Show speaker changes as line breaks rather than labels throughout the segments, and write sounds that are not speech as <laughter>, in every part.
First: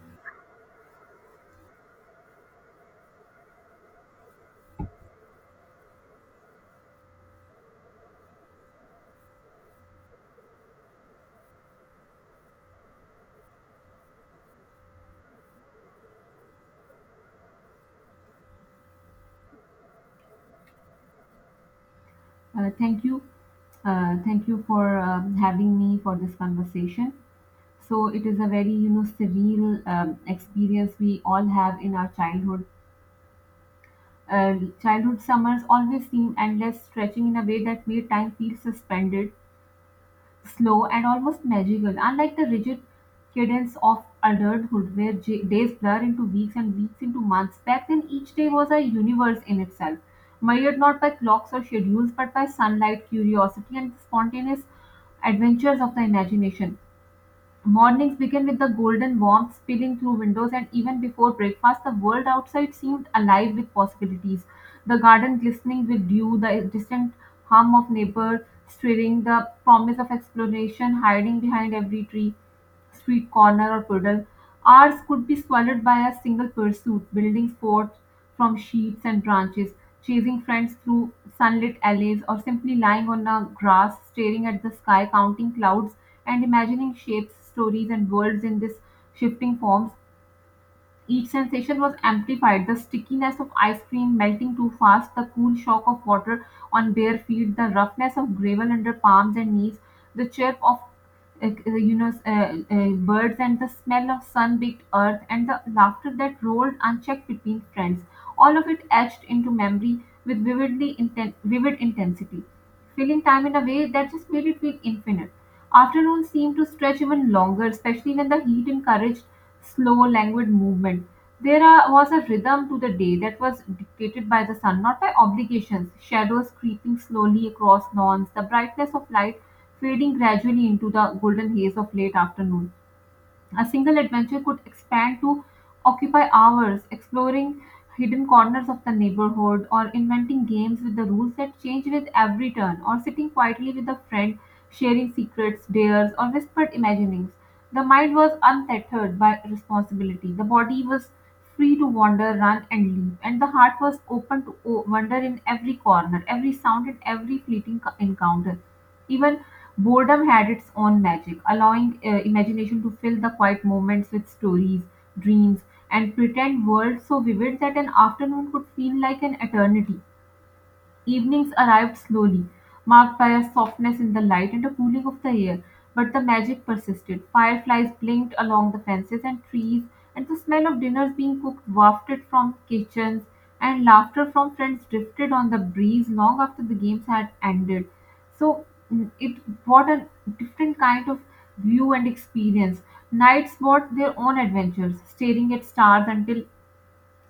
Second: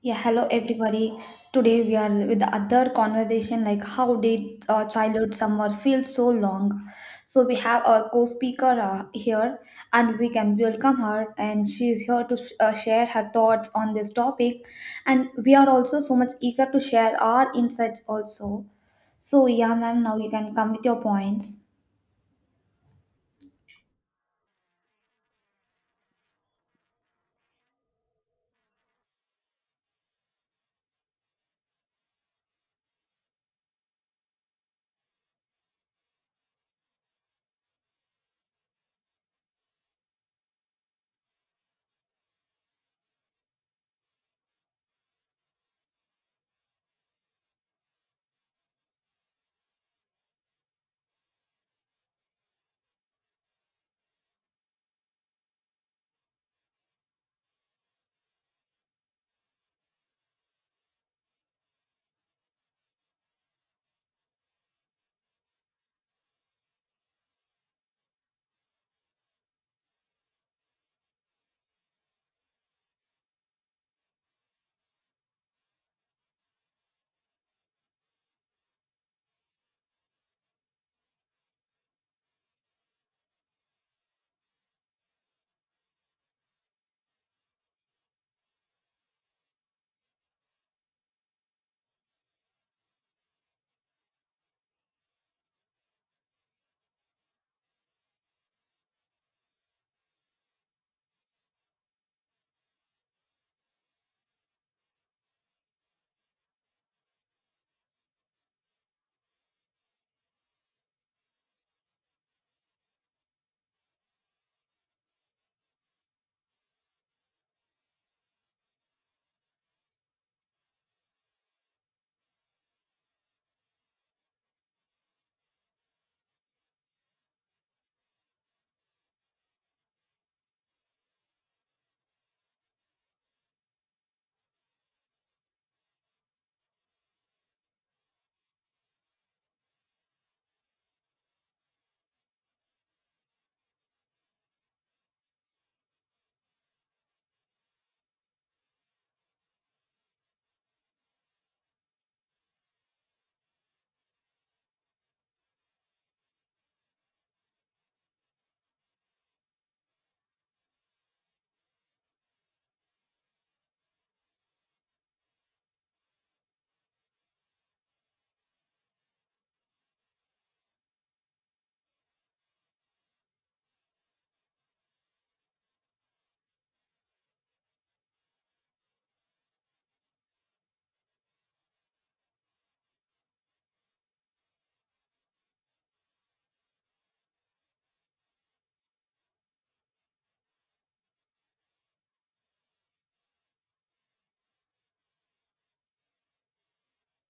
Yeah, hello everybody. Today we are with the other conversation like how did childhood summer feel so long? So we have our co-speaker here and we can welcome her, and she is here to share her thoughts on this topic, and we are also so much eager to share our insights also. So yeah, ma'am, now you can come with your points.
Thank you. Thank you for having me for this conversation. So it is a very, surreal experience we all have in our childhood. Uh, childhood summers always seem endless, stretching in a way that made time feel suspended, slow, and almost magical, unlike the rigid cadence of adulthood where days blur into weeks and weeks into months. Back then, each day was a universe in itself, measured not by clocks or schedules but by sunlight, curiosity, and the spontaneous adventures of the imagination. Mornings began with the golden warmth spilling through windows, and even before breakfast, the world outside seemed alive with possibilities. The garden glistening with dew, the distant hum of neighbors stirring, the promise of exploration hiding behind every tree, street corner, or puddle. Hours could be swallowed by a single pursuit, building forts from sheets and branches, chasing friends through sunlit alleys, or simply lying on the grass, staring at the sky, counting clouds, and imagining shapes, stories, and worlds in these shifting forms. Each sensation was amplified, the stickiness of ice cream melting too fast, the cool shock of water on bare feet, the roughness of gravel under palms and knees, the chirp of birds, and the smell of sun-baked earth, and the laughter that rolled unchecked between friends, all of it etched into memory with vivid intensity, filling time in a way that just made it feel infinite. Afternoons seemed to stretch even longer, especially when the heat encouraged slow, languid movement. There was a rhythm to the day that was dictated by the sun, not by obligations. Shadows creeping slowly across lawns, the brightness of light fading gradually into the golden haze of late afternoon. A single adventure could expand to occupy hours, exploring hidden corners of the neighborhood, or inventing games with the rules that change with every turn, or sitting quietly with a friend, sharing secrets, dares, or whispered imaginings. The mind was untethered by responsibility. The body was free to wander, run, and leap, and the heart was open to wander in every corner, every sound, and every fleeting encounter. Even boredom had its own magic, allowing imagination to fill the quiet moments with stories, dreams, and pretend worlds so vivid that an afternoon could feel like an eternity. Evenings arrived slowly, marked by a softness in the light and a cooling of the air, but the magic persisted. Fireflies blinked along the fences and trees, and the smell of dinners being cooked wafted from kitchens, and laughter from friends drifted on the breeze long after the games had ended. So, it brought a different kind of view and experience. Nights brought their own adventures, staring at stars until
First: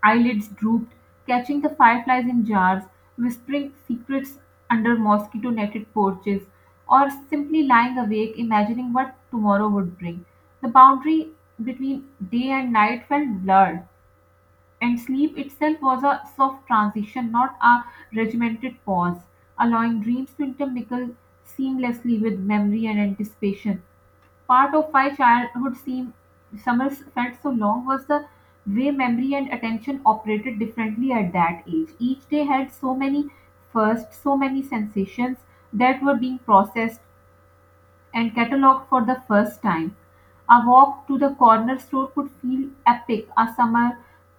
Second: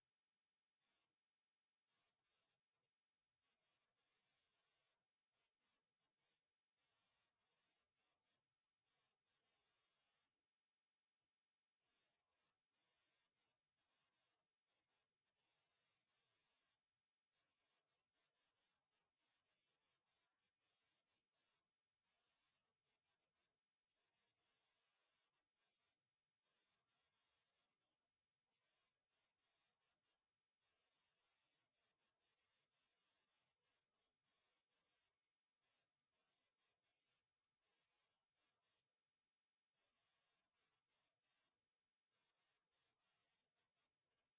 eyelids drooped, catching the fireflies in jars, whispering secrets under mosquito netted porches, or simply lying awake imagining what tomorrow would bring. The boundary between day and night felt blurred, and sleep itself was a soft transition, not a regimented pause, allowing dreams to intermingle seamlessly with memory and anticipation. Part of why summers felt so long was the way memory and attention operated differently at that age. Each day had so many firsts, so many sensations that were being processed and catalog for the first time. A walk to the corner store could feel epic. A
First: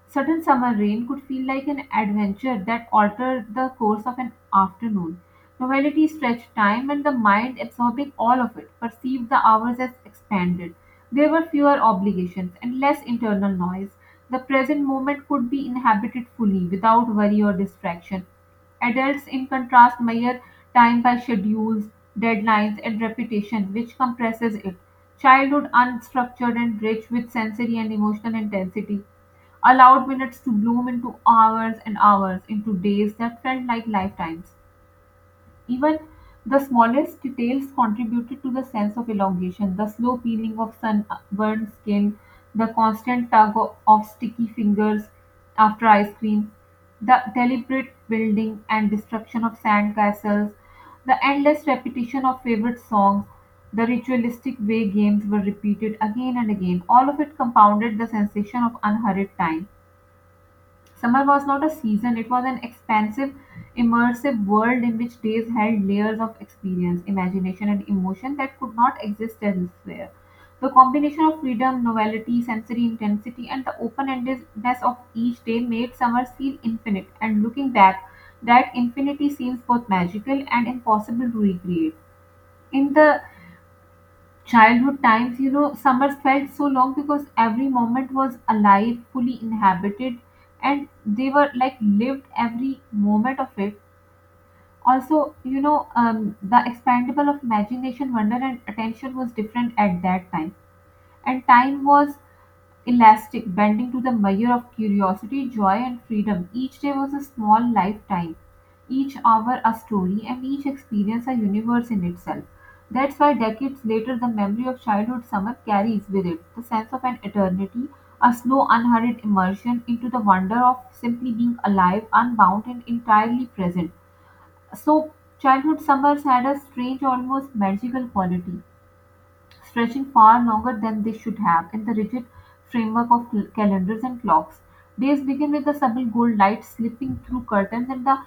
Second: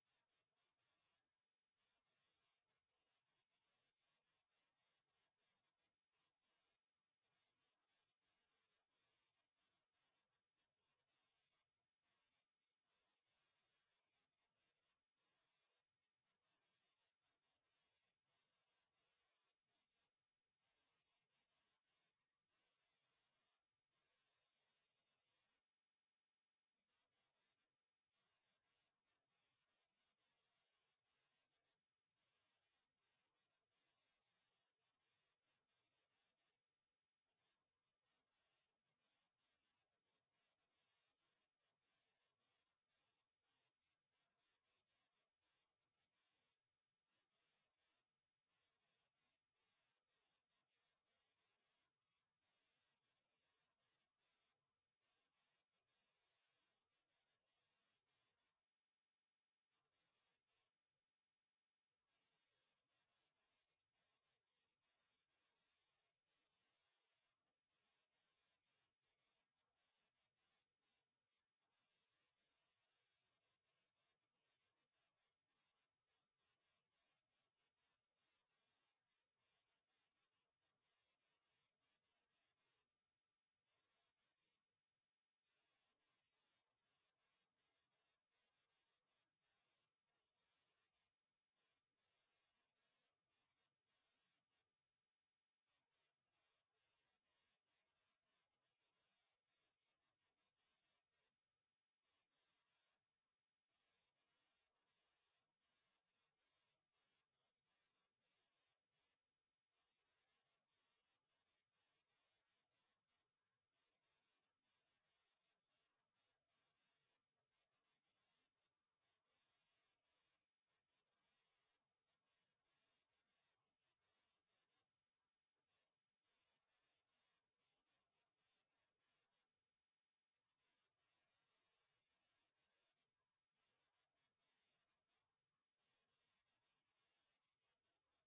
sudden summer rain could feel like an adventure that altered the course of an afternoon. Novelty stretched time, and the mind, absorbing all of it, perceived the hours as expanded. There were fewer obligations and less internal noise. The present moment could be inhabited fully without worry or distraction. Adults, in contrast, measure time by schedules, deadlines, and repetition, which compresses it. Childhood, unstructured and rich with sensory and emotional intensity, allowed minutes to bloom into hours, and hours into days that felt like lifetimes. Even the smallest details contributed to the sense of elongation, the slow peeling of sunburned skin, the constant tug of sticky fingers after ice cream, the deliberate building and destruction of sand castles, the endless repetition of favorite songs, the ritualistic way games were repeated again and again. All of it compounded the sensation of unhurried time. Summer was not a season, it was an expansive, immersive world in which days held layers of experience, imagination, and emotion that could not exist elsewhere. The combination of freedom, novelty, sensory intensity, and the open endedness of each day made summer feel infinite, and looking back, that infinity seems both magical and impossible to recreate. In the childhood times, you know, summers felt so long because every moment was alive, fully inhabited, and they were like lived every moment of it. Also, you know, the expandable of imagination, wonder, and attention was different at that time. And time was elastic, bending to the measure of curiosity, joy, and freedom. Each day was a small lifetime, each hour a story, and each experience a universe in itself. That's why decades later, the memory of childhood summer carries with it the sense of an eternity, a slow, unhurried immersion into the wonder of simply being alive, unbound, and entirely present. So, childhood summers had a strange, almost magical quality, stretching far longer than they should have in the rigid framework of calendars and clocks. Days begin with the subtle gold light slipping through curtains and the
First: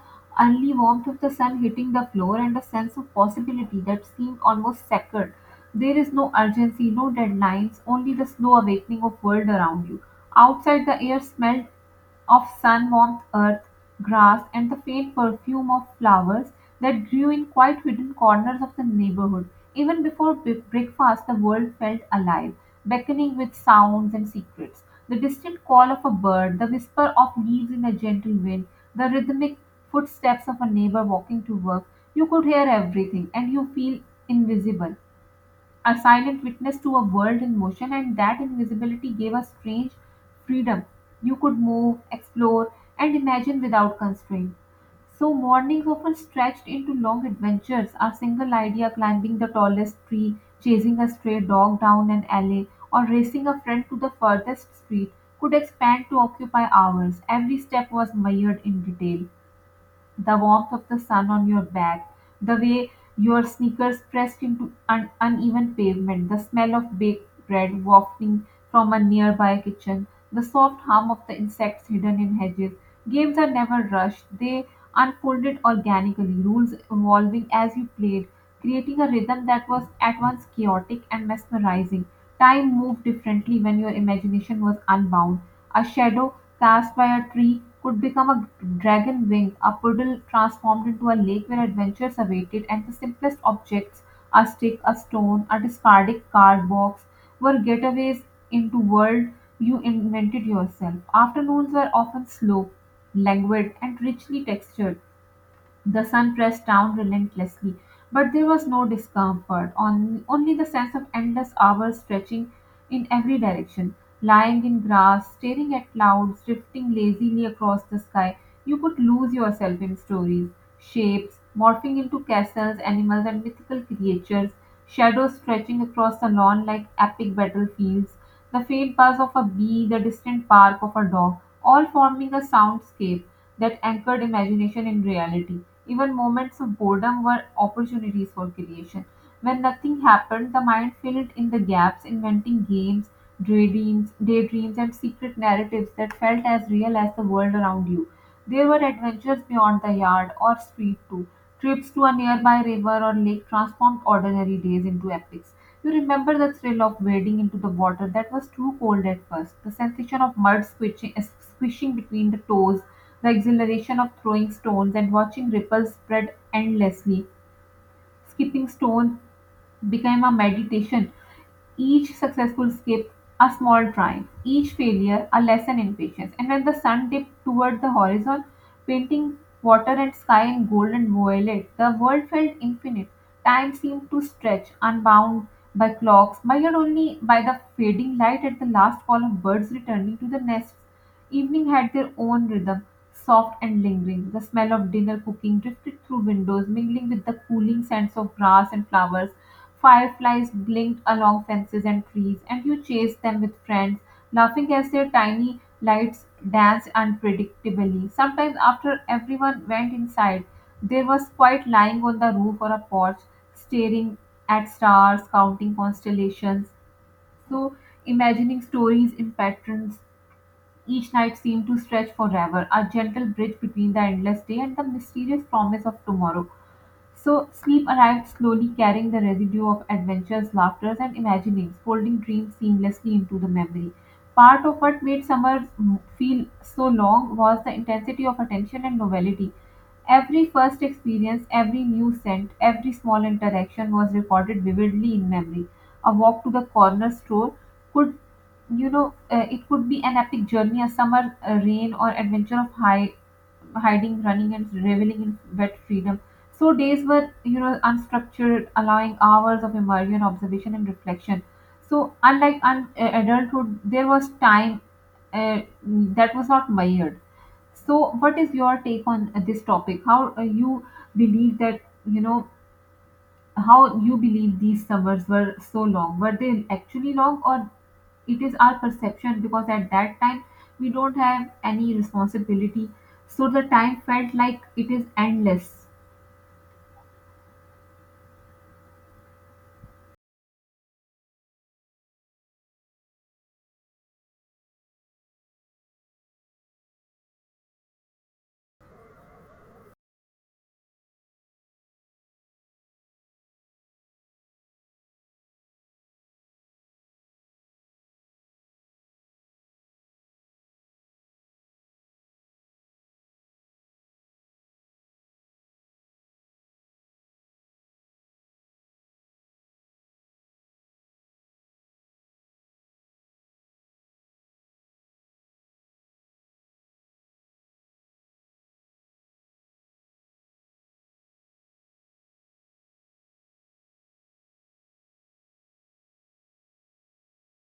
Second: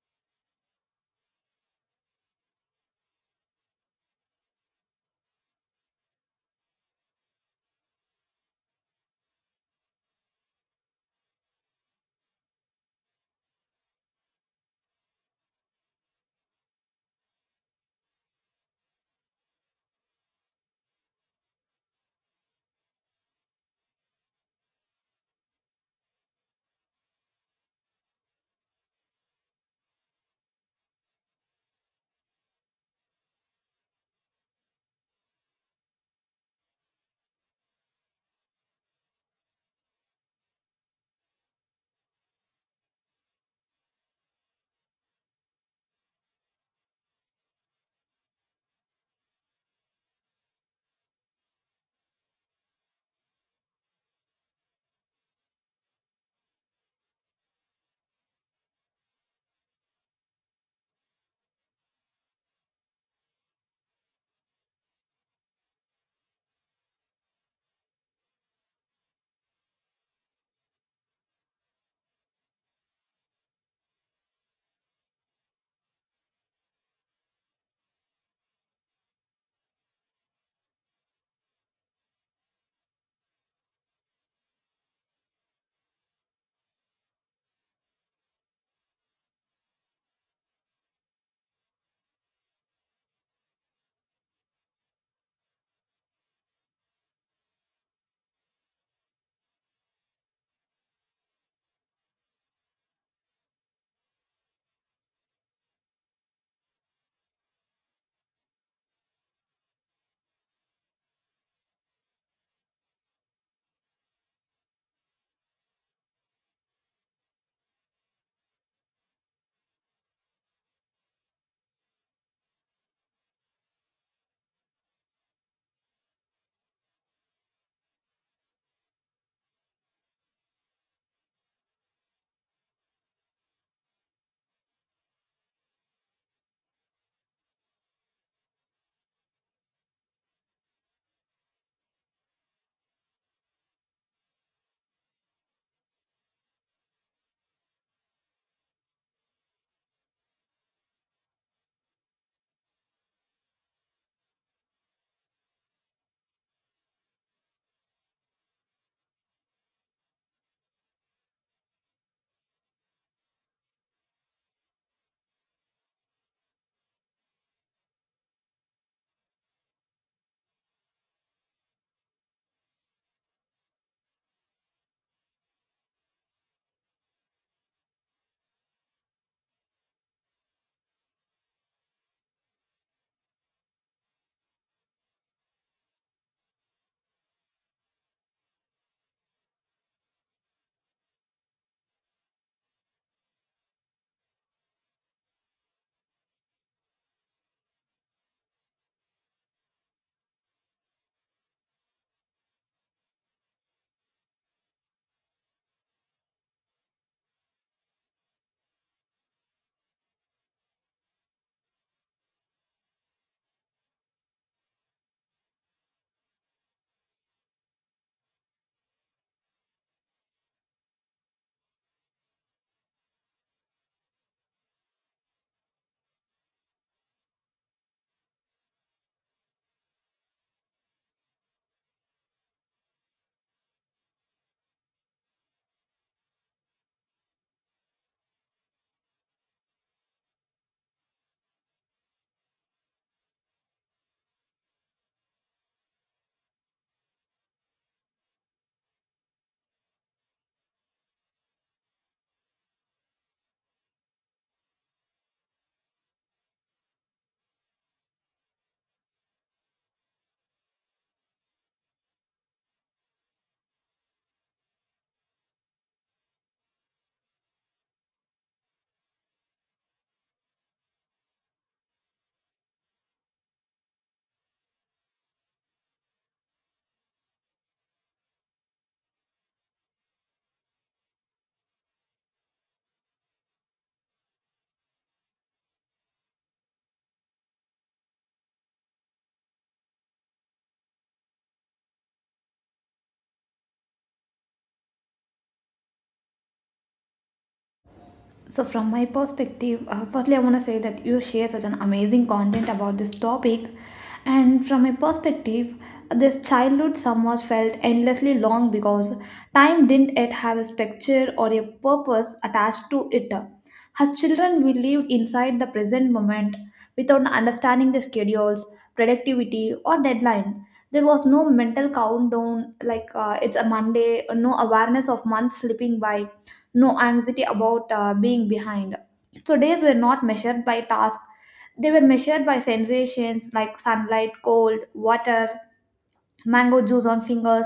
early warmth of the sun hitting the floor, and a sense of possibility that seemed almost sacred. There is no urgency, no deadlines, only the slow awakening of world around you. Outside, the air smelled of sun, warmth, earth, grass, and the faint perfume of flowers that grew in quite hidden corners of the neighborhood. Even before breakfast, the world felt alive, beckoning with sounds and secrets. The distant call of a bird, the whisper of leaves in a gentle wind, the rhythmic footsteps of a neighbor walking to work. You could hear everything, and you feel invisible, a silent witness to a world in motion, and that invisibility gave a strange freedom. You could move, explore, and imagine without constraint. So, mornings often stretched into long adventures, a single idea, climbing the tallest tree, chasing a stray dog down an alley, or racing a friend to the furthest street could expand to occupy hours. Every step was mired in detail, the warmth of the sun on your back, the way your sneakers pressed into an uneven pavement, the smell of baked bread wafting from a nearby kitchen, the soft hum of the insects hidden in hedges. Games are never rushed, they unfolded organically, rules evolving as you played, creating a rhythm that was at once chaotic and mesmerizing. Time moved differently when your imagination was unbound. A shadow cast by a tree could become a dragon wing, a puddle transformed into a lake where adventures awaited, and the simplest objects, a stick, a stone, a discarded card box, were getaways into world you invented yourself. Afternoons were often slow, languid, and richly textured. The sun pressed down relentlessly, but there was no discomfort, on, only the sense of endless hours stretching in every direction. Lying in grass, staring at clouds drifting lazily across the sky, you could lose yourself in stories, shapes morphing into castles, animals, and mythical creatures, shadows stretching across the lawn like epic battlefields, the faint buzz of a bee, the distant bark of a dog, all forming a soundscape that anchored imagination in reality. Even moments of boredom were opportunities for creation. When nothing happened, the mind filled in the gaps, inventing games, daydreams, and secret narratives that felt as real as the world around you. There were adventures beyond the yard or street too. Trips to a nearby river or lake transformed ordinary days into epics. You remember the thrill of wading into the water that was too cold at first, the sensation of mud squishing, between the toes, the exhilaration of throwing stones and watching ripples spread endlessly, skipping stones became a meditation, each successful skip a small triumph, each failure a lesson in patience. And when the sun dipped toward the horizon, painting water and sky in gold and violet, the world felt infinite. Time seemed to stretch, unbound by clocks, measured only by the fading light at the last call of birds returning to the nests. Evening had their own rhythm, soft and lingering. The smell of dinner cooking drifted through windows, mingling with the cooling scents of grass and flowers. Fireflies blinked along fences and trees, and you chased them with friends, laughing as their tiny lights danced unpredictably. Sometimes, after everyone went inside, there was quiet, lying on the roof or a porch, staring at stars, counting constellations, so imagining stories in patterns, each night seemed to stretch forever, a gentle bridge between the endless day and the mysterious promise of tomorrow. So sleep arrived slowly, carrying the residue of adventures, laughters, and imaginings, folding dreams seamlessly into the memory. Part of what made summers feel so long was the intensity of attention and novelty. Every first experience, every new scent, every small interaction was recorded vividly in memory. A walk to the corner store could, it could be an epic journey, a summer rain, or adventure of high hiding, running, and reveling in wet freedom. So days were, unstructured, allowing hours of immersion, observation, and reflection. So unlike adulthood, there was time that was not measured. So, what is your take on this topic? How you believe that you know how you believe these summers were so long. Were they actually long, or it is our perception? Because at that time we don't have any responsibility, so the time felt like it is endless.
So, from my perspective, firstly, I want to say that you share such an amazing content about this topic. And from my perspective, this childhood summers felt endlessly long because time didn't yet have a structure or a purpose attached to it. As children, we lived inside the present moment without understanding the schedules, productivity, or deadline. There was no mental countdown like it's a Monday, no awareness of months slipping by, no anxiety about being behind. So days were not measured by tasks, they were measured by sensations like sunlight, cold, water, mango juice on fingers,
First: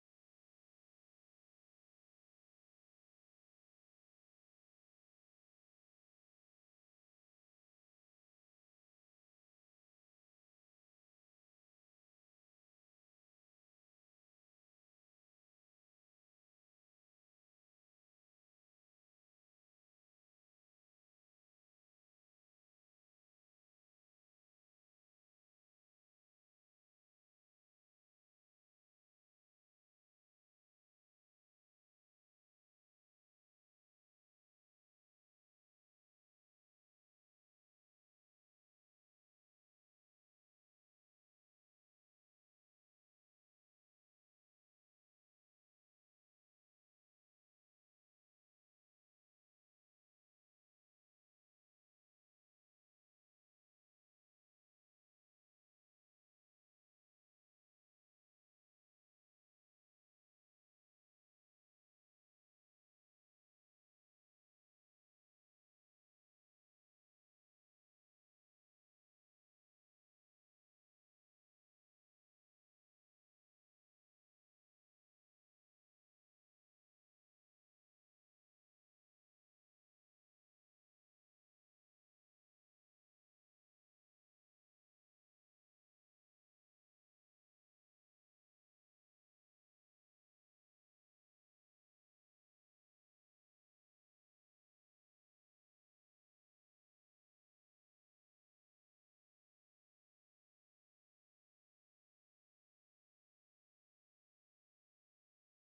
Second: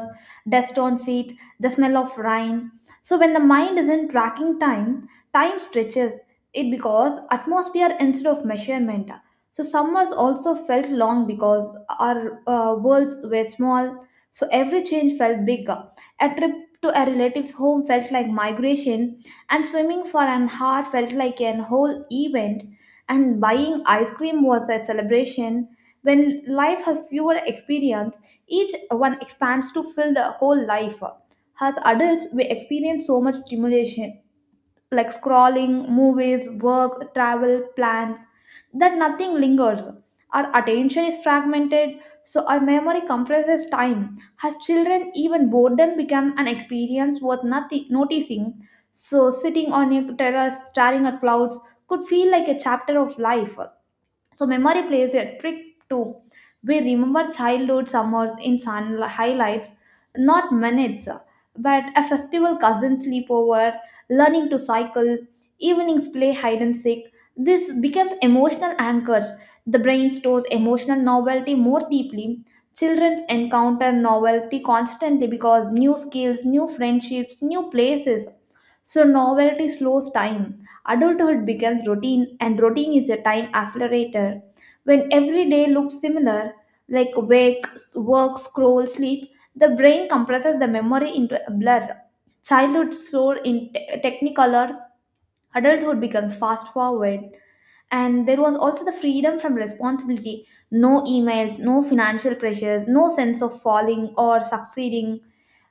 dust on feet, the smell of rain. So when the mind isn't tracking time, time stretches it because atmosphere instead of measurement. So summers also felt long because our worlds were small. So every change felt bigger. A trip to a relative's home felt like migration, and swimming for an hour felt like an whole event. And buying ice cream was a celebration. When life has fewer experience, each one expands to fill the whole life. As adults, we experience so much stimulation like scrolling, movies, work, travel, plans that nothing lingers. Our attention is fragmented, so our memory compresses time. As children, even boredom becomes an experience worth nothing noticing. So sitting on a terrace, staring at clouds could feel like a chapter of life. So memory plays a trick too. We remember childhood summers in sun highlights, not minutes, but a festival cousin sleepover, learning to cycle, evenings play hide and seek. This becomes emotional anchors. The brain stores emotional novelty more deeply. Children encounter novelty constantly because new skills, new friendships, new places. So novelty slows time. Adulthood becomes routine, and routine is a time accelerator. When every day looks similar, like wake, work, scroll, sleep, the brain compresses the memory into a blur. Childhood stored in technicolor, adulthood becomes fast forward. And there was also the freedom from responsibility, no emails, no financial pressures, no sense of falling or succeeding.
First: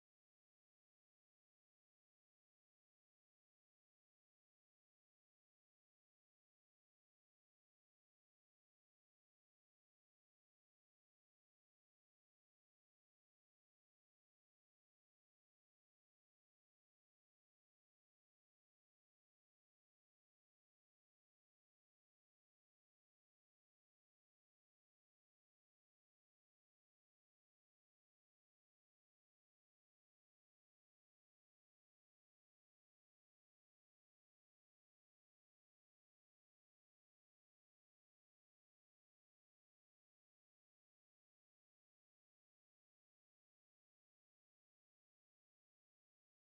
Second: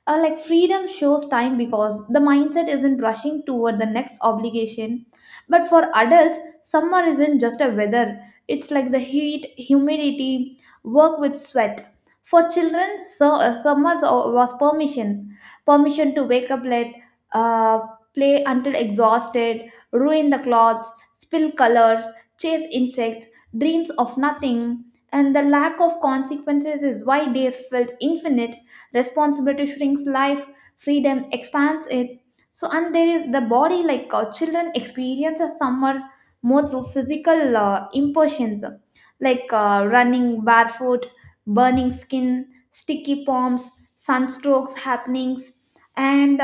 Like freedom shows time because the mindset isn't rushing toward the next obligation. But for adults, summer isn't just a weather, it's like the heat, humidity, work with sweat. For children, so, summers was permission, permission to wake up late, uh, play until exhausted, ruin the clothes, spill colors, chase insects, dreams of nothing, and the lack of consequences is why days felt infinite. Responsibility shrinks life, freedom expands it. So, and there is the body, like children experience a summer more through physical impressions, like running barefoot, burning skin, sticky palms, sunstrokes happenings, and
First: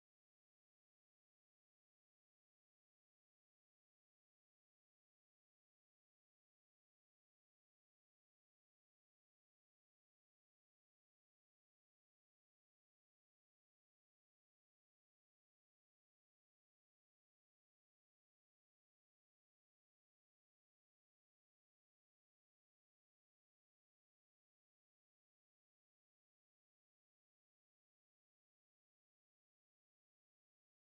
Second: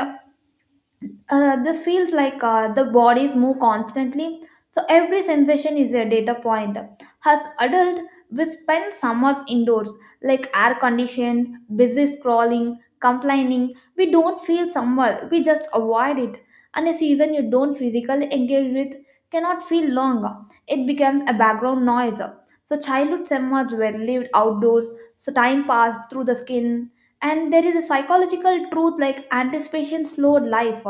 this feels like the bodies move constantly, so every sensation is a data point. As adult, we spend summers indoors, like air conditioned, busy scrolling, complaining. We don't feel summer, we just avoid it. And a season you don't physically engage with cannot feel long. It becomes a background noise. So childhood summers were lived outdoors, so time passed through the skin. And there is a psychological truth like anticipation slowed life.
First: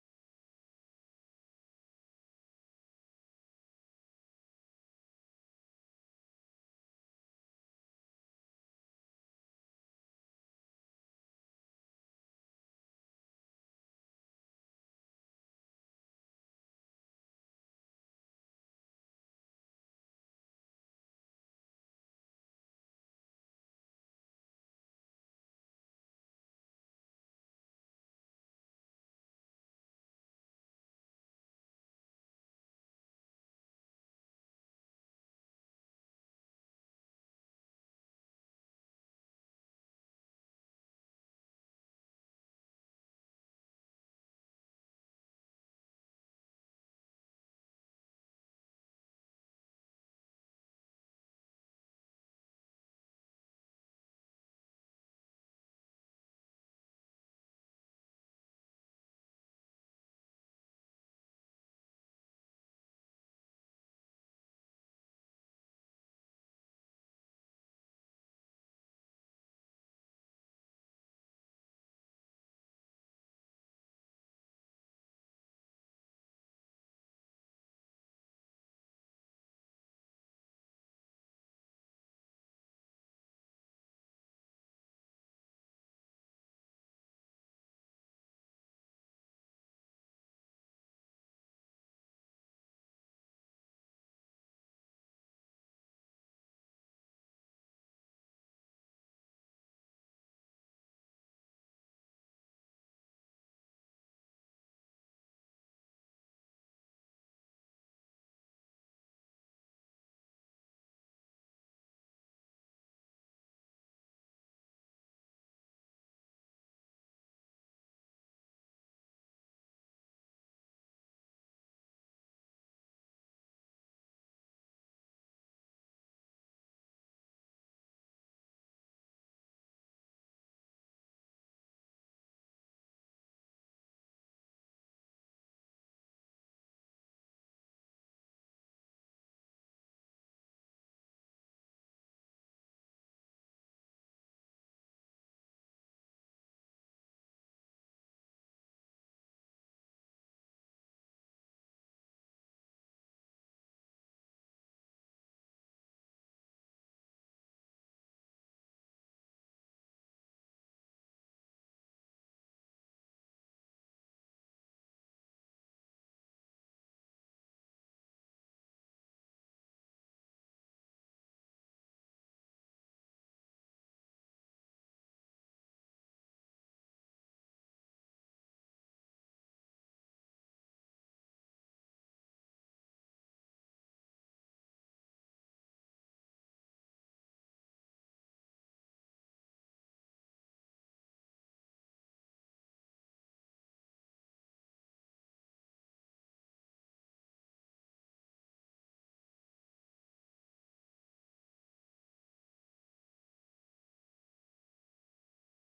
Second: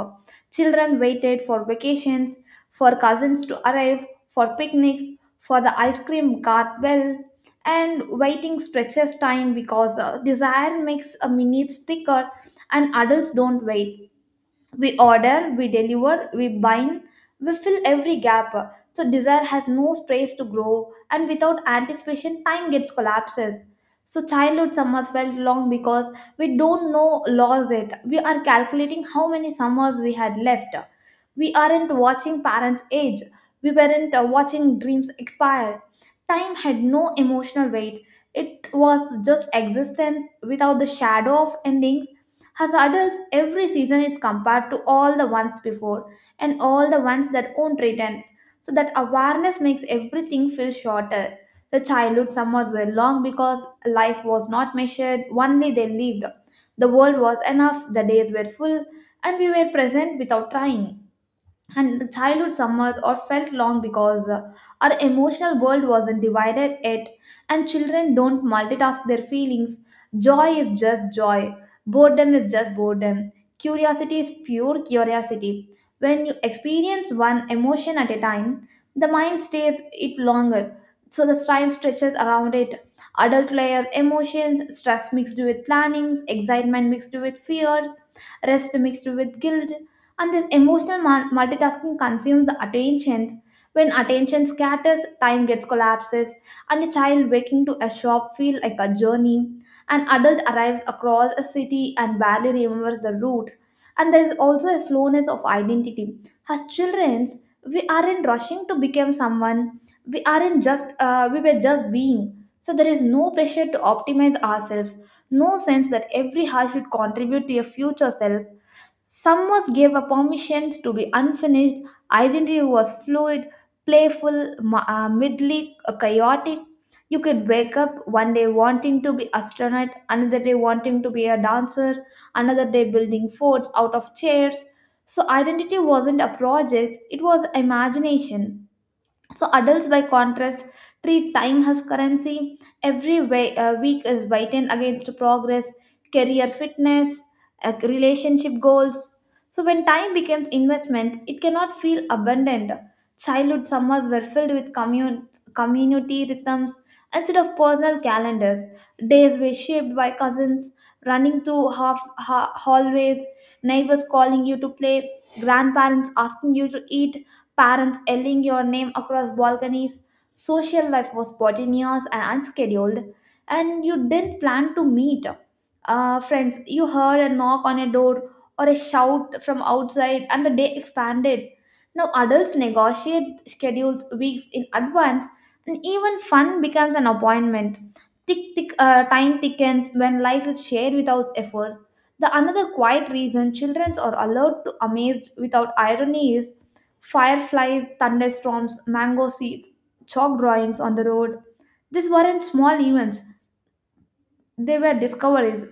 Children waited for vacations, for cousins to arrive, for picnics, for the ice cream cart bell, and waiting stretches time because desire makes a minute thicker, and adults don't wait, we order, we deliver, we bind, we fill every gap, so desire has no space to grow, and without anticipation time gets collapses. So childhood summers felt long because we don't know lost it, we are calculating how many summers we had left, we aren't watching parents age, we weren't watching dreams expire, time had no emotional weight, it was just existence without the shadow of endings. As adults, every season is compared to all the ones before and all the ones that won't return. So that awareness makes everything feel shorter. The childhood summers were long because life was not measured, only they lived. The world was enough, the days were full, and we were present without trying, and the childhood summers or felt long because our emotional world wasn't divided yet, and children don't multitask their feelings. Joy is just joy, boredom is just boredom, curiosity is pure curiosity. When you experience one emotion at a time, the mind stays it longer, so the time stretches around it. Adult layers emotions, stress mixed with plannings, excitement mixed with fears, rest mixed with guilt, and this emotional multitasking consumes the attentions. When attention scatters, time gets collapses, and a child waking to a shop feel like a journey, an adult arrives across a city and barely remembers the route. And there is also a slowness of identity. As children, we aren't rushing to become someone, we aren't just we were just being. So there is no pressure to optimize ourselves, no sense that every hour should contribute to a future self. Some was gave a permission to be unfinished, identity was fluid, playful, midly chaotic. You could wake up one day wanting to be astronaut, another day wanting to be a dancer, another day building forts out of chairs. So identity wasn't a project, it was imagination. So adults, by contrast, treat time as currency. Every week is weighted against progress, career fitness, relationship goals. So when time becomes investment, it cannot feel abundant. Childhood summers were filled with community rhythms instead of personal calendars. Days were shaped by cousins running through hallways, neighbors calling you to play, grandparents asking you to eat, parents yelling your name across balconies. Social life was spontaneous and unscheduled, and you didn't plan to meet. Friends, you heard a knock on a door or a shout from outside, and the day expanded. Now, adults negotiate schedules weeks in advance, and even fun becomes an appointment. Tick, tick, time thickens when life is shared without effort. The another quiet reason children are allowed to amaze without irony is fireflies, thunderstorms, mango seeds, chalk drawings on the road. These weren't small events, they were discoveries.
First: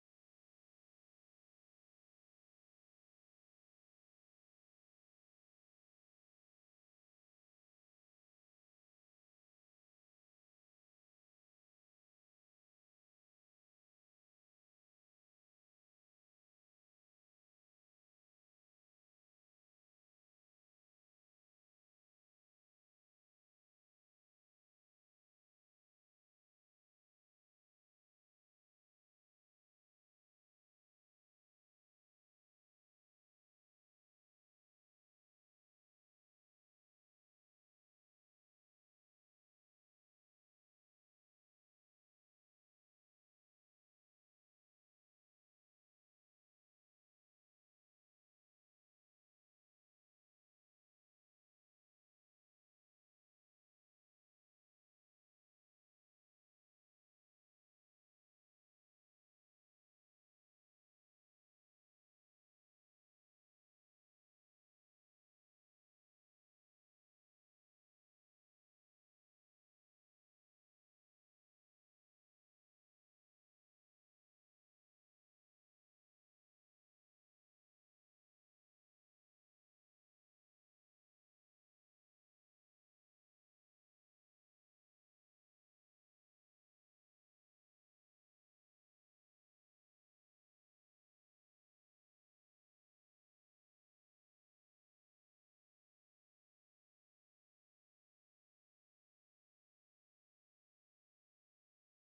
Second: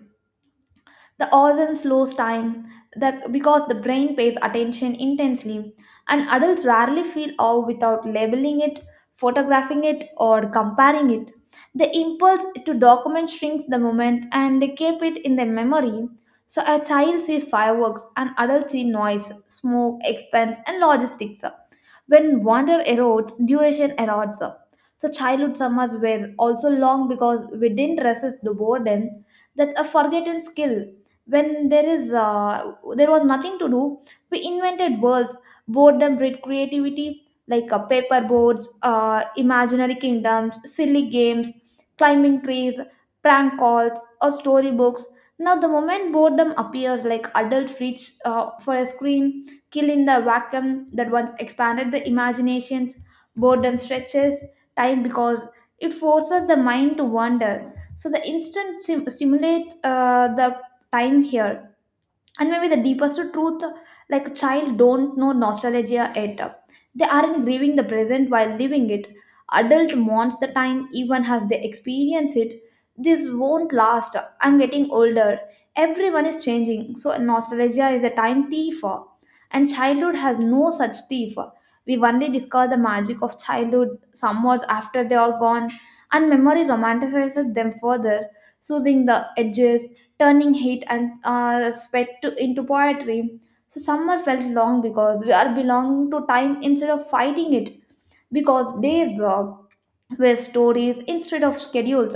The awesome slows time that because the brain pays attention intensely, and adults rarely feel awe without labeling it, photographing it, or comparing it. The impulse to document shrinks the moment and they keep it in their memory. So a child sees fireworks, an adult sees noise, smoke, expense, and logistics. When wonder erodes, duration erodes up. So childhood summers were also long because we didn't resist the boredom. That's a forgotten skill. When there is There was nothing to do, we invented worlds. Boredom bred creativity, like paper boards, imaginary kingdoms, silly games, climbing trees, prank calls, or storybooks. Now, the moment boredom appears, like adults reach for a screen, kill in the vacuum that once expanded the imaginations, boredom stretches time because it forces the mind to wander. So the instant stimulates the time here. And maybe the deepest truth, like child don't know nostalgia yet, they aren't grieving the present while living it, adult mourns the time even as they experience it. This won't last, I'm getting older, everyone is changing, so nostalgia is a time thief, and childhood has no such thief. We only discover the magic of childhood summers after they are gone, and memory romanticizes them further, soothing the edges, turning heat and sweat into poetry. So summer felt long because we are belonging to time instead of fighting it, because days were stories instead of schedules.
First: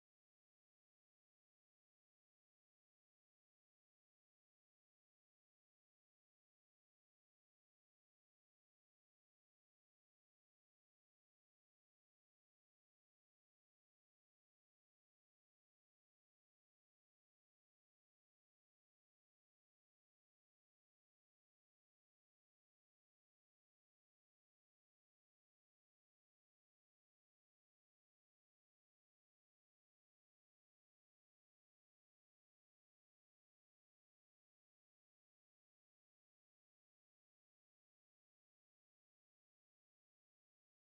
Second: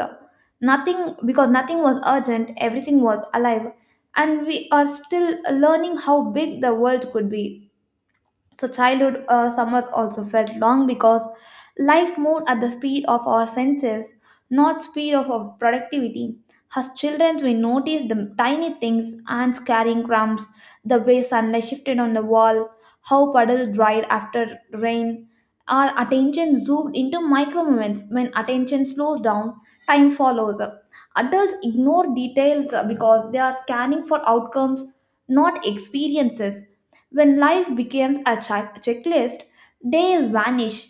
Nothing because nothing was urgent, everything was alive, and we are still learning how big the world could be. So, childhood summers also felt long because life moved at the speed of our senses, not speed of our productivity. As children, we noticed the tiny things, ants carrying crumbs, the way sunlight shifted on the wall, how puddles dried after rain. Our attention zoomed into micro moments. When attention slows down, time follows up. Adults ignore details because they are scanning for outcomes, not experiences. When life becomes a checklist, days vanish.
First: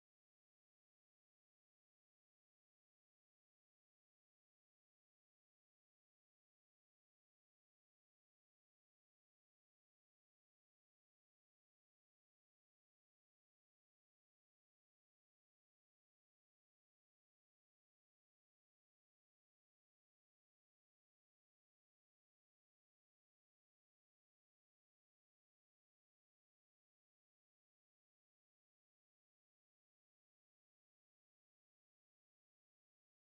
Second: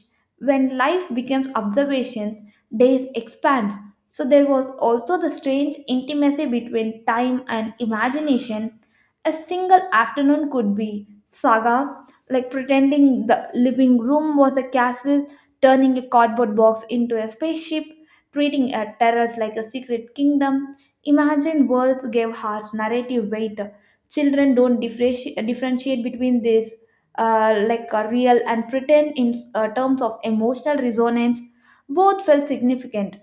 When life becomes observations, days expand. So there was also the strange intimacy between time and imagination. A single afternoon could be saga, like pretending the living room was a castle, turning a cardboard box into a spaceship, treating a terrace like a secret kingdom. Imagined worlds gave harsh narrative weight, children don't differentiate between this, like a real and pretend in terms of emotional resonance, both felt significant.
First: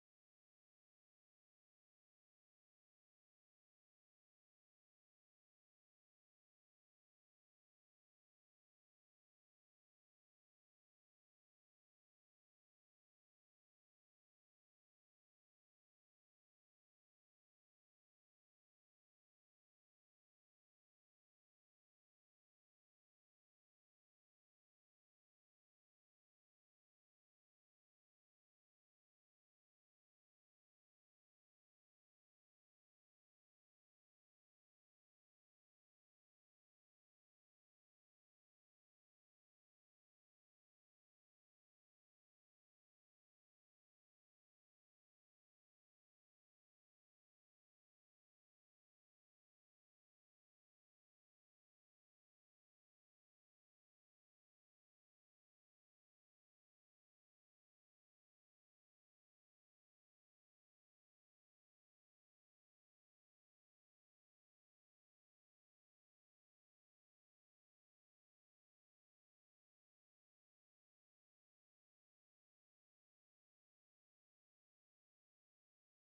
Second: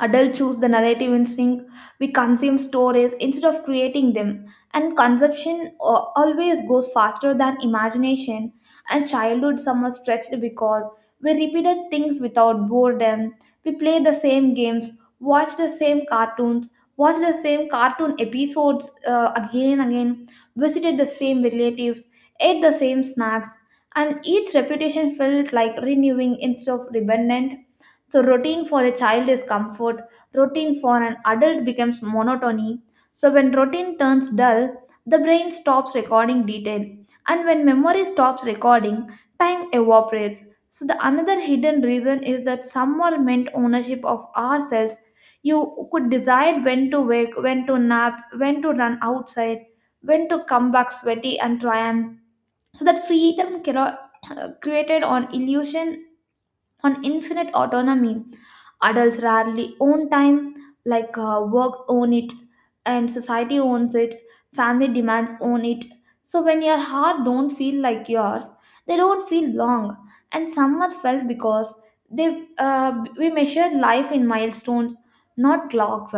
Adults choose the narrative instinct. We consume stories instead of creating them. And consumption always goes faster than imagination. And childhood summer stretched because we repeated things without boredom. We played the same games, watched the same cartoons, watched the same cartoon episodes again and again, visited the same relatives, ate the same snacks. And each repetition felt like renewing instead of redundant. So, routine for a child is comfort, routine for an adult becomes monotony. So, when routine turns dull, the brain stops recording detail, and when memory stops recording, time evaporates. So, the another hidden reason is that someone meant ownership of ourselves. You could decide when to wake, when to nap, when to run outside, when to come back sweaty and triumph. So, that freedom <coughs> <clears throat> created on illusion on infinite autonomy. Adults rarely own time, like works own it, and society owns it, family demands own it. So when your heart don't feel like yours, they don't feel long, and some are felt because they we measure life in milestones, not clocks.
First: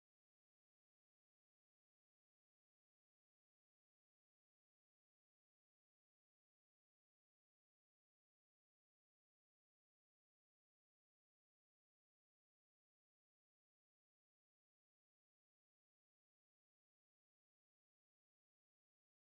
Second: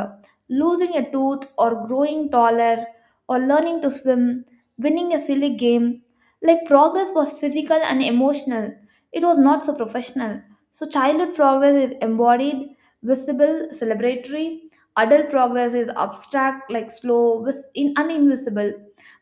Losing a tooth or growing taller or learning to swim, winning a silly game, like progress was physical and emotional. It was not so professional. So, childhood progress is embodied, visible, celebratory. Adult progress is abstract, like slow, and invisible.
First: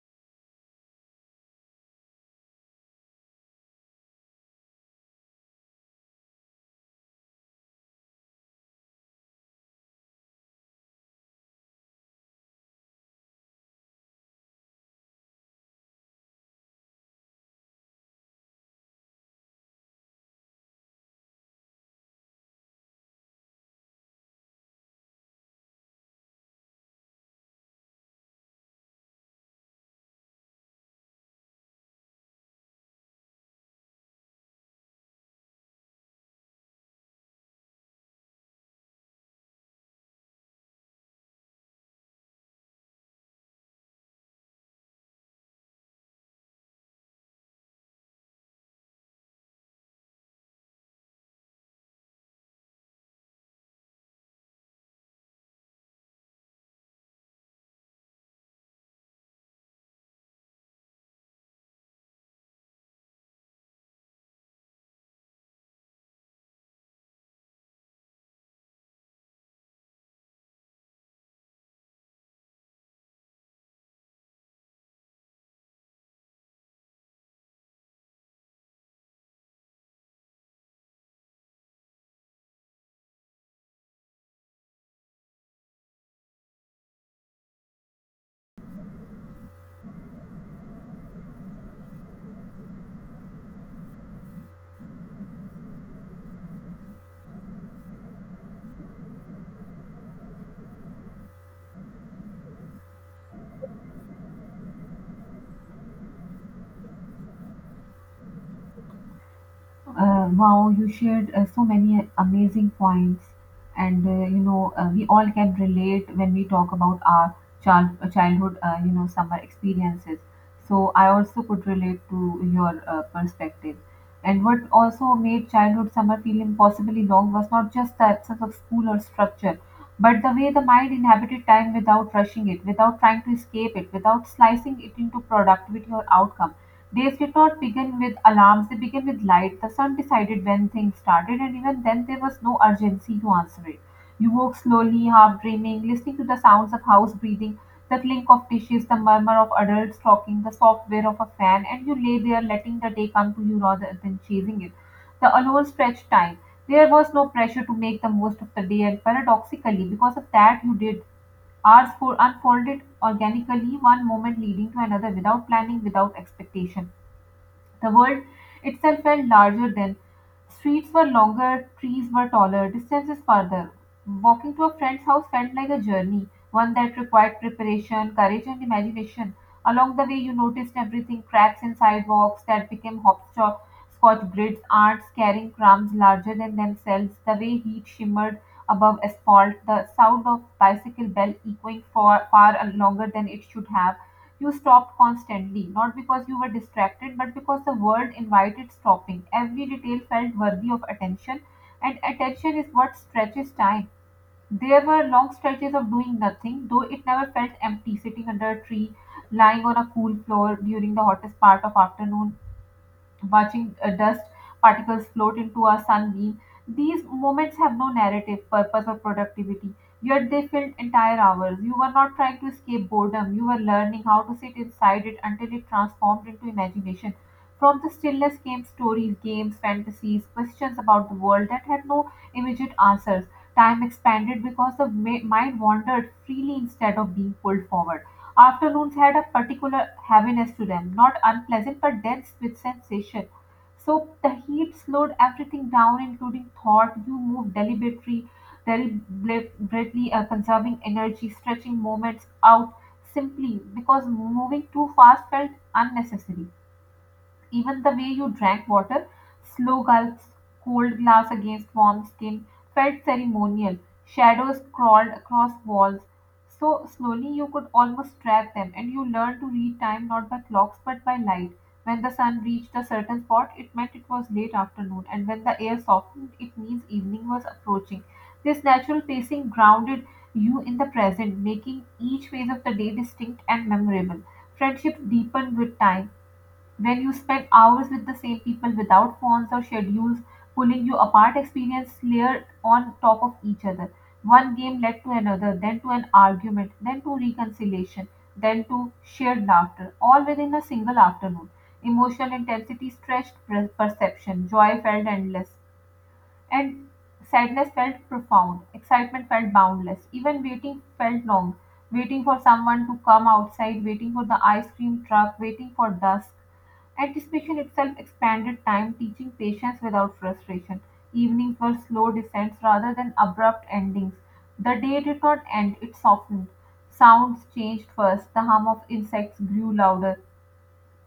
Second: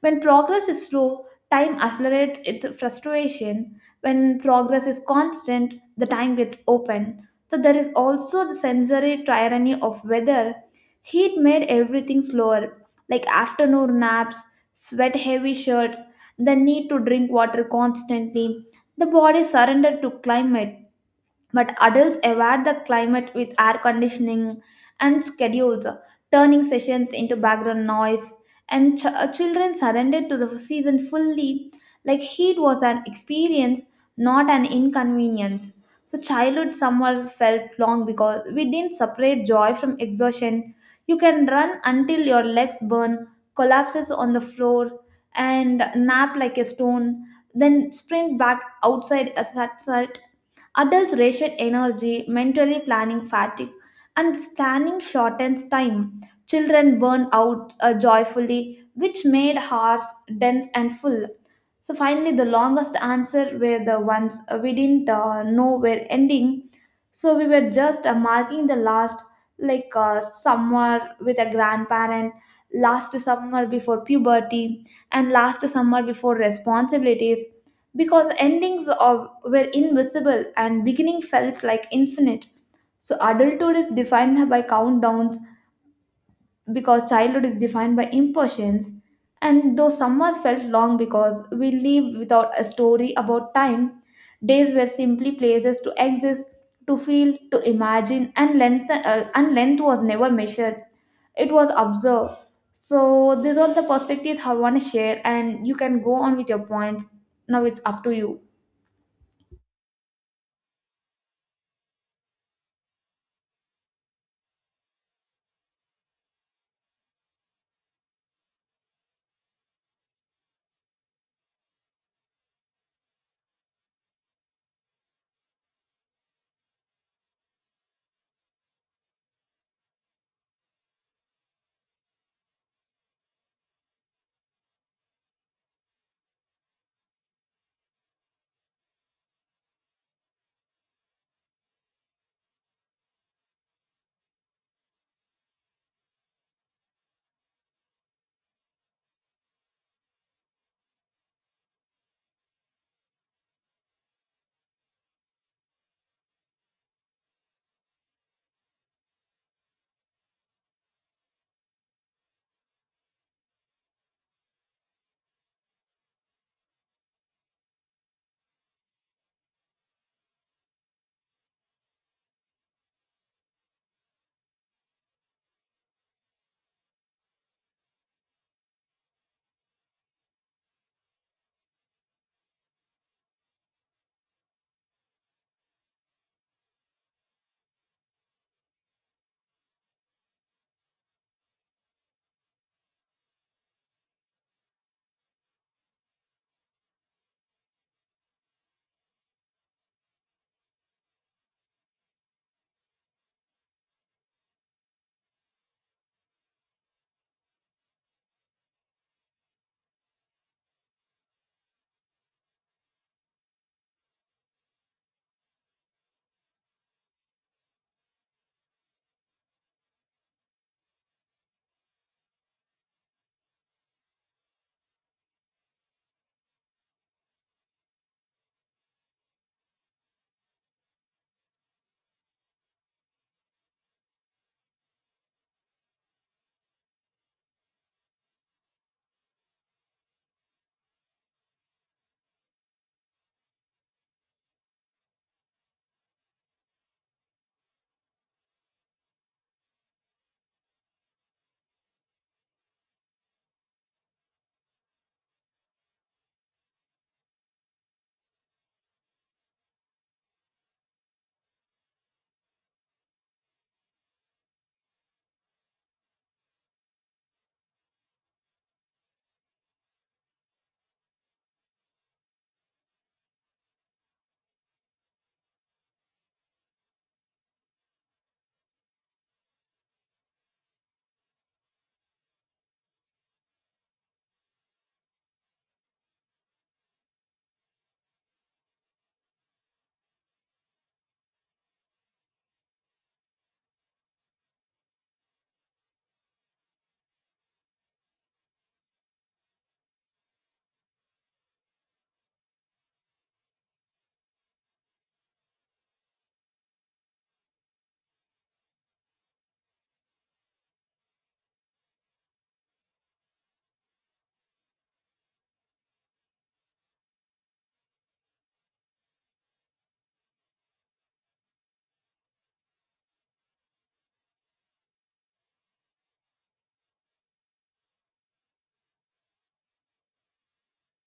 When progress is slow, time accelerates its frustration. When progress is constant, the time gets open. So, there is also the sensory tyranny of weather. Heat made everything slower, like afternoon naps, sweat heavy shirts, the need to drink water constantly. The body surrendered to climate, but adults evade the climate with air conditioning and schedules, turning sessions into background noise, and children surrendered to the season fully, like heat was an experience, not an inconvenience. So childhood summer felt long because we didn't separate joy from exhaustion. You can run until your legs burn, collapses on the floor, and nap like a stone, then sprint back outside at sunset. Adults ration energy, mentally planning fatigue, and planning shortens time. Children burn out joyfully, which made hearts dense and full. So finally, the longest answer were the ones we didn't know were ending. So we were just marking the last, like summer with a grandparent, last summer before puberty, and last summer before responsibilities, because endings of, were invisible and beginning felt like infinite. So adulthood is defined by countdowns because childhood is defined by impatience. And though summers felt long because we lived without a story about time, days were simply places to exist, to feel, to imagine, and and length was never measured. It was observed. So these are the perspectives I want to share, and you can go on with your points. Now it's up to you.
Wow, you shared so many amazing points, and we all can relate when we talk about our childhood, summer experiences. So I also could relate to your perspective. And what also made childhood summer feel impossibly long was not just the absence of school or structure, but the way the mind inhabited time without rushing it, without trying to escape it, without slicing it into productivity or outcome. Days did not begin with alarms, they began with light. The sun decided when things started, and even then there was no urgency to answer it. You woke slowly, half dreaming, listening to the sounds of house breathing, the clink of dishes, the murmur of adults talking, the soft whir of a fan, and you lay there letting the day come to you rather than chasing it. The alone stretched time. There was no pressure to make the most of the day, and paradoxically, because of that, you did. Hours for unfolded organically, one moment leading to another without planning, without expectation. The world itself felt larger then. Streets were longer, trees were taller, distances farther. Walking to a friend's house felt like a journey, one that required preparation, courage, and imagination. Along the way, you noticed everything cracks in sidewalks that became hopscotch scotch grids, ants carrying crumbs larger than themselves, the way heat shimmered above asphalt, the sound of bicycle bell echoing far, far longer than it should have. You stopped constantly, not because you were distracted, but because the world invited stopping. Every detail felt worthy of attention, and attention is what stretches time. There were long stretches of doing nothing, though it never felt empty, sitting under a tree, lying on a cool floor during the hottest part of afternoon, watching dust particles float into a sunbeam. These moments have no narrative, purpose, or productivity, yet they filled entire hours. You were not trying to escape boredom, you were learning how to sit inside it until it transformed into imagination. From the stillness came stories, games, fantasies, questions about the world that had no immediate answers. Time expanded because the mind wandered freely instead of being pulled forward. Afternoons had a particular heaviness to them, not unpleasant but dense with sensation. So the heat slowed everything down, including thought. You moved deliberately, conserving energy, stretching moments out simply because moving too fast felt unnecessary. Even the way you drank water, slow gulps, cold glass against warm skin, felt ceremonial. Shadows crawled across walls. So slowly you could almost track them, and you learned to read time not by clocks but by light. When the sun reached a certain spot, it meant it was late afternoon, and when the air softened, it means evening was approaching. This natural pacing grounded you in the present, making each phase of the day distinct and memorable. Friendship deepened with time. When you spend hours with the same people without phones or schedules pulling you apart, experience layered on top of each other. One game led to another, then to an argument, then to reconciliation, then to shared laughter, all within a single afternoon. Emotional intensity stretched perception. Joy felt endless and sadness felt profound. Excitement felt boundless. Even waiting felt long. Waiting for someone to come outside, waiting for the ice cream truck, waiting for dusk. Anticipation itself expanded time, teaching patience without frustration. Evenings were slow descents rather than abrupt endings. The day did not end, it softened. Sounds changed first. The hum of insects grew louder.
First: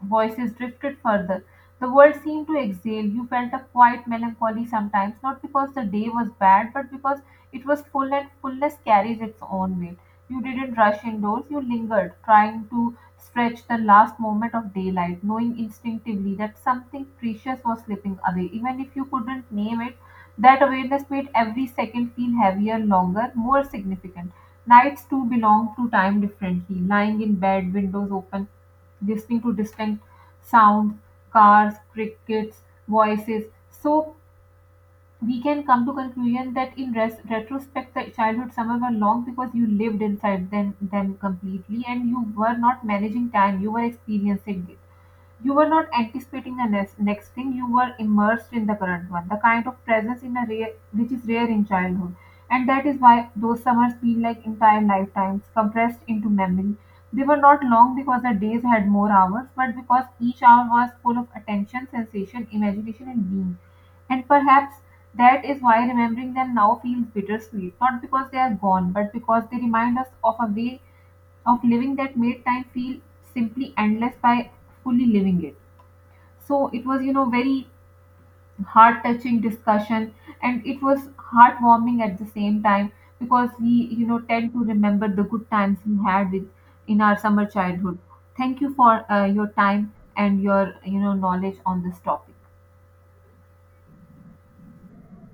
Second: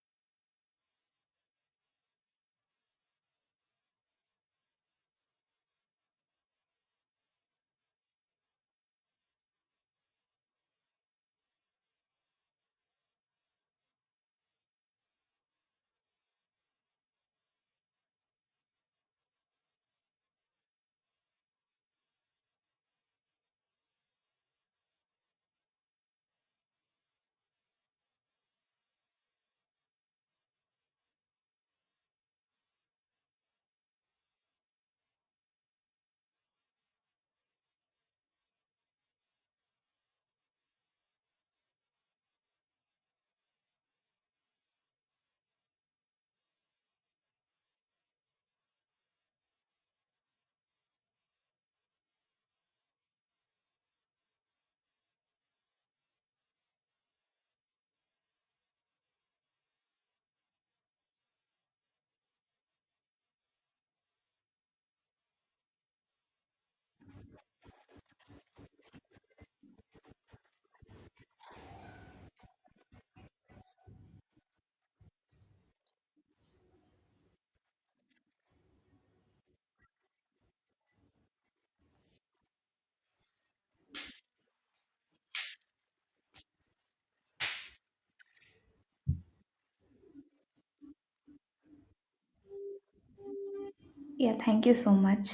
Voices drifted further. The world seemed to exhale. You felt a quiet melancholy sometimes, not because the day was bad, but because it was full and fullness carries its own weight. You didn't rush indoors, you lingered, trying to stretch the last moment of daylight, knowing instinctively that something precious was slipping away, even if you couldn't name it. That awareness made every second feel heavier, longer, more significant. Nights too belonged to time differently. Lying in bed, windows open, listening to distant sounds, cars, crickets, voices. So we can come to conclusion that in retrospect, the childhood summer were long because you lived inside them completely and you were not managing time. You were experiencing it. You were not anticipating the next thing, you were immersed in the current one, the kind of presence in a rare, which is rare in childhood. And that is why those summers feel like entire lifetimes compressed into memory. They were not long because the days had more hours, but because each hour was full of attention, sensation, imagination, and being. And perhaps that is why remembering them now feels bittersweet, not because they are gone, but because they remind us of a way of living that made time feel simply endless by fully living it. So it was, very heart touching discussion and it was heartwarming at the same time because we, tend to remember the good times we had with in our summer childhood. Thank you for your time and your, knowledge on this topic.
Yeah, thank you so much.